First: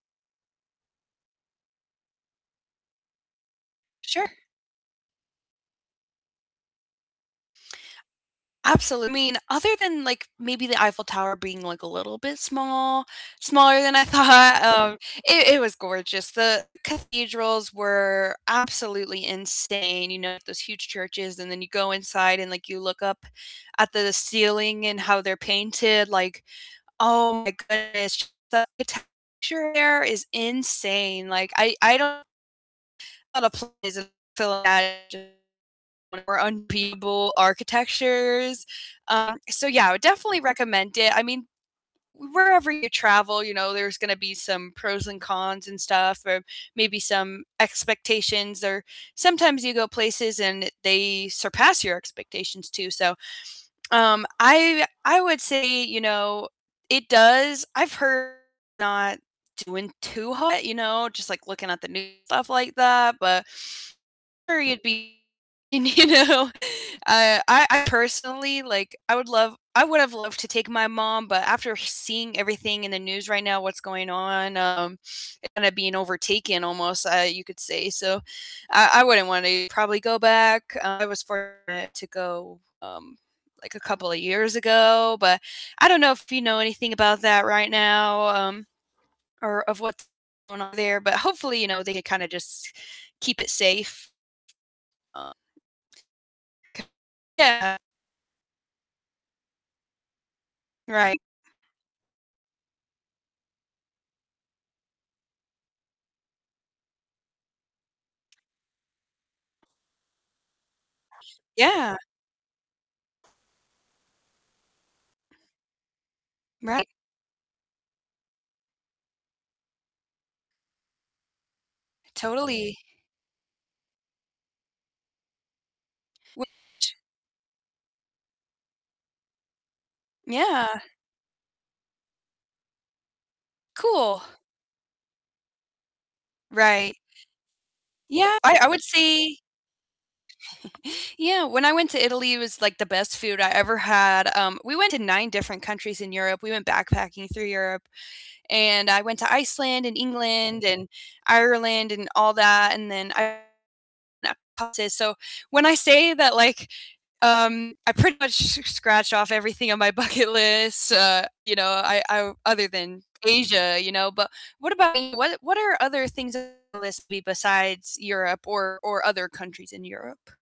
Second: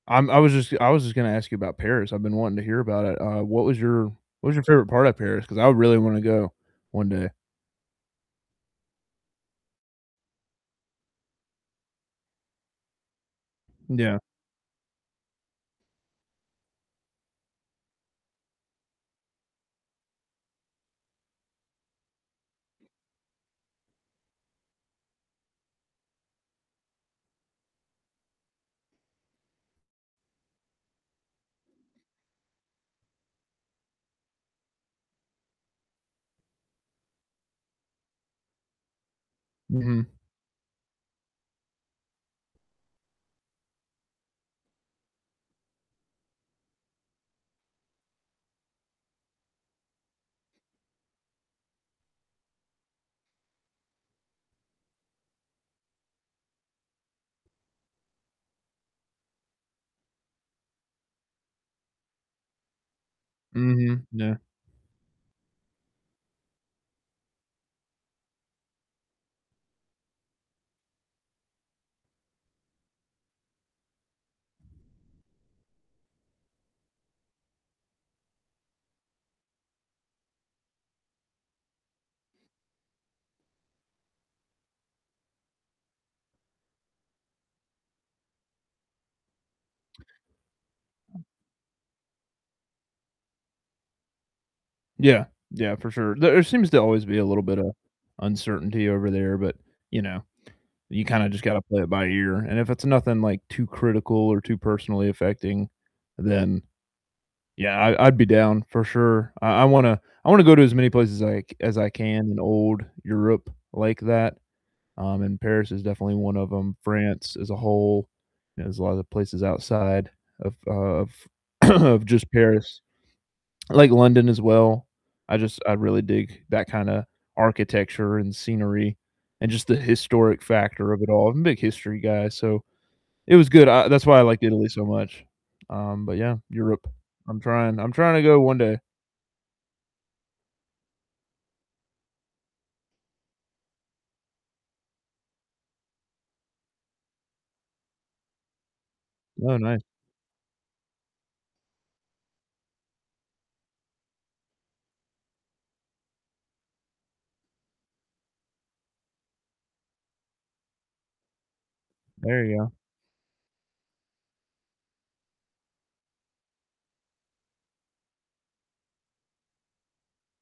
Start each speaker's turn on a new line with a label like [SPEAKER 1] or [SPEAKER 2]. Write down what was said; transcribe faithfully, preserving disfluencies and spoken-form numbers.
[SPEAKER 1] I'm I was just I was just gonna ask you about Paris, I've been wanting to hear about it, uh, what was your what
[SPEAKER 2] Sure.
[SPEAKER 1] was your favorite part of Paris? 'Cause I really wanna go one day.
[SPEAKER 2] Absolute I mean, other than, like, maybe the Eiffel Tower being, like, a little bit small, smaller than
[SPEAKER 1] M
[SPEAKER 2] I
[SPEAKER 1] yeah.
[SPEAKER 2] thought, um, i it was gorgeous, the cathedrals were absolutely insane, you know, those huge churches and then you go inside and, like, you look up at the ceiling and how they're painted, like, oh my goodness, the architecture there is insane, like, I I don't a lot of places [unintelligible] architectures. Uh, so yeah, I would
[SPEAKER 1] Mhm.
[SPEAKER 2] definitely recommend it. I mean, wherever you travel, you know, there's gonna be some pros and cons and stuff or maybe some expectations, or, sometimes you go places and they surpass your expectations too. So, um, I w I would say, you know, it does I've heard not doing too hot, you know, just like looking at the news and stuff like that, but
[SPEAKER 1] Mhm, yeah.
[SPEAKER 2] I'm sure you'd be, y you know Uh, I I personally, like, I would love I would've loved to take my mom, but after seeing everything in the news right now, what's going on, um, it kinda being overtaken almost, uh, you could say, so I I wouldn't wanna probably go back. Uh, I was fortunate to go, um, like, a couple of years ago, but I don't know if you know anything about that right now, um, or of what's going on there, but hopefully, you know, they can kinda just keep it safe.
[SPEAKER 1] Yeah,
[SPEAKER 2] Um,
[SPEAKER 1] yeah, for sure. There, uh, seems to always be a
[SPEAKER 2] [unintelligible]
[SPEAKER 1] little bit of
[SPEAKER 2] yeah.
[SPEAKER 1] uncertainty over there, but, you know, you
[SPEAKER 2] Right.
[SPEAKER 1] kinda just gotta play it by ear, and if it's nothing, like, too critical or too personally affecting, then Yeah, I I'd be down for sure. I I wanna I wanna go to as many places like, as I
[SPEAKER 2] Yeah.
[SPEAKER 1] can in old Europe like that, um, and Paris is definitely one of 'em.
[SPEAKER 2] Right.
[SPEAKER 1] France as a whole, you know, there's a lotta places outside of, uh, of of just
[SPEAKER 2] Totally.
[SPEAKER 1] Paris. I like London as well. I just I really dig
[SPEAKER 2] Which
[SPEAKER 1] that kinda architecture and scenery, and just the historic
[SPEAKER 2] Yeah.
[SPEAKER 1] factor of it all. I'm a big history guy, so it was good. I that's why
[SPEAKER 2] Cool.
[SPEAKER 1] I liked Italy so much, um, but yeah, Europe,
[SPEAKER 2] Right.
[SPEAKER 1] I'm trying I'm trying to
[SPEAKER 2] Yeah,
[SPEAKER 1] go one
[SPEAKER 2] I I
[SPEAKER 1] day.
[SPEAKER 2] would say yeah, when I went to Italy, it was, like, the best food I ever had. Um, we went to nine different countries in Europe. We went backpacking through Europe, and I went to
[SPEAKER 1] Oh, nice.
[SPEAKER 2] Iceland and England and Ireland and all that, and then I [unintelligible] so, when I say that, like, um, I pretty much s scratched off everything on my bucket list, uh, you know, I I
[SPEAKER 1] There you
[SPEAKER 2] other
[SPEAKER 1] go.
[SPEAKER 2] than Asia, you know. But what about you? What what are other things on your list besides Europe or or other countries in Europe?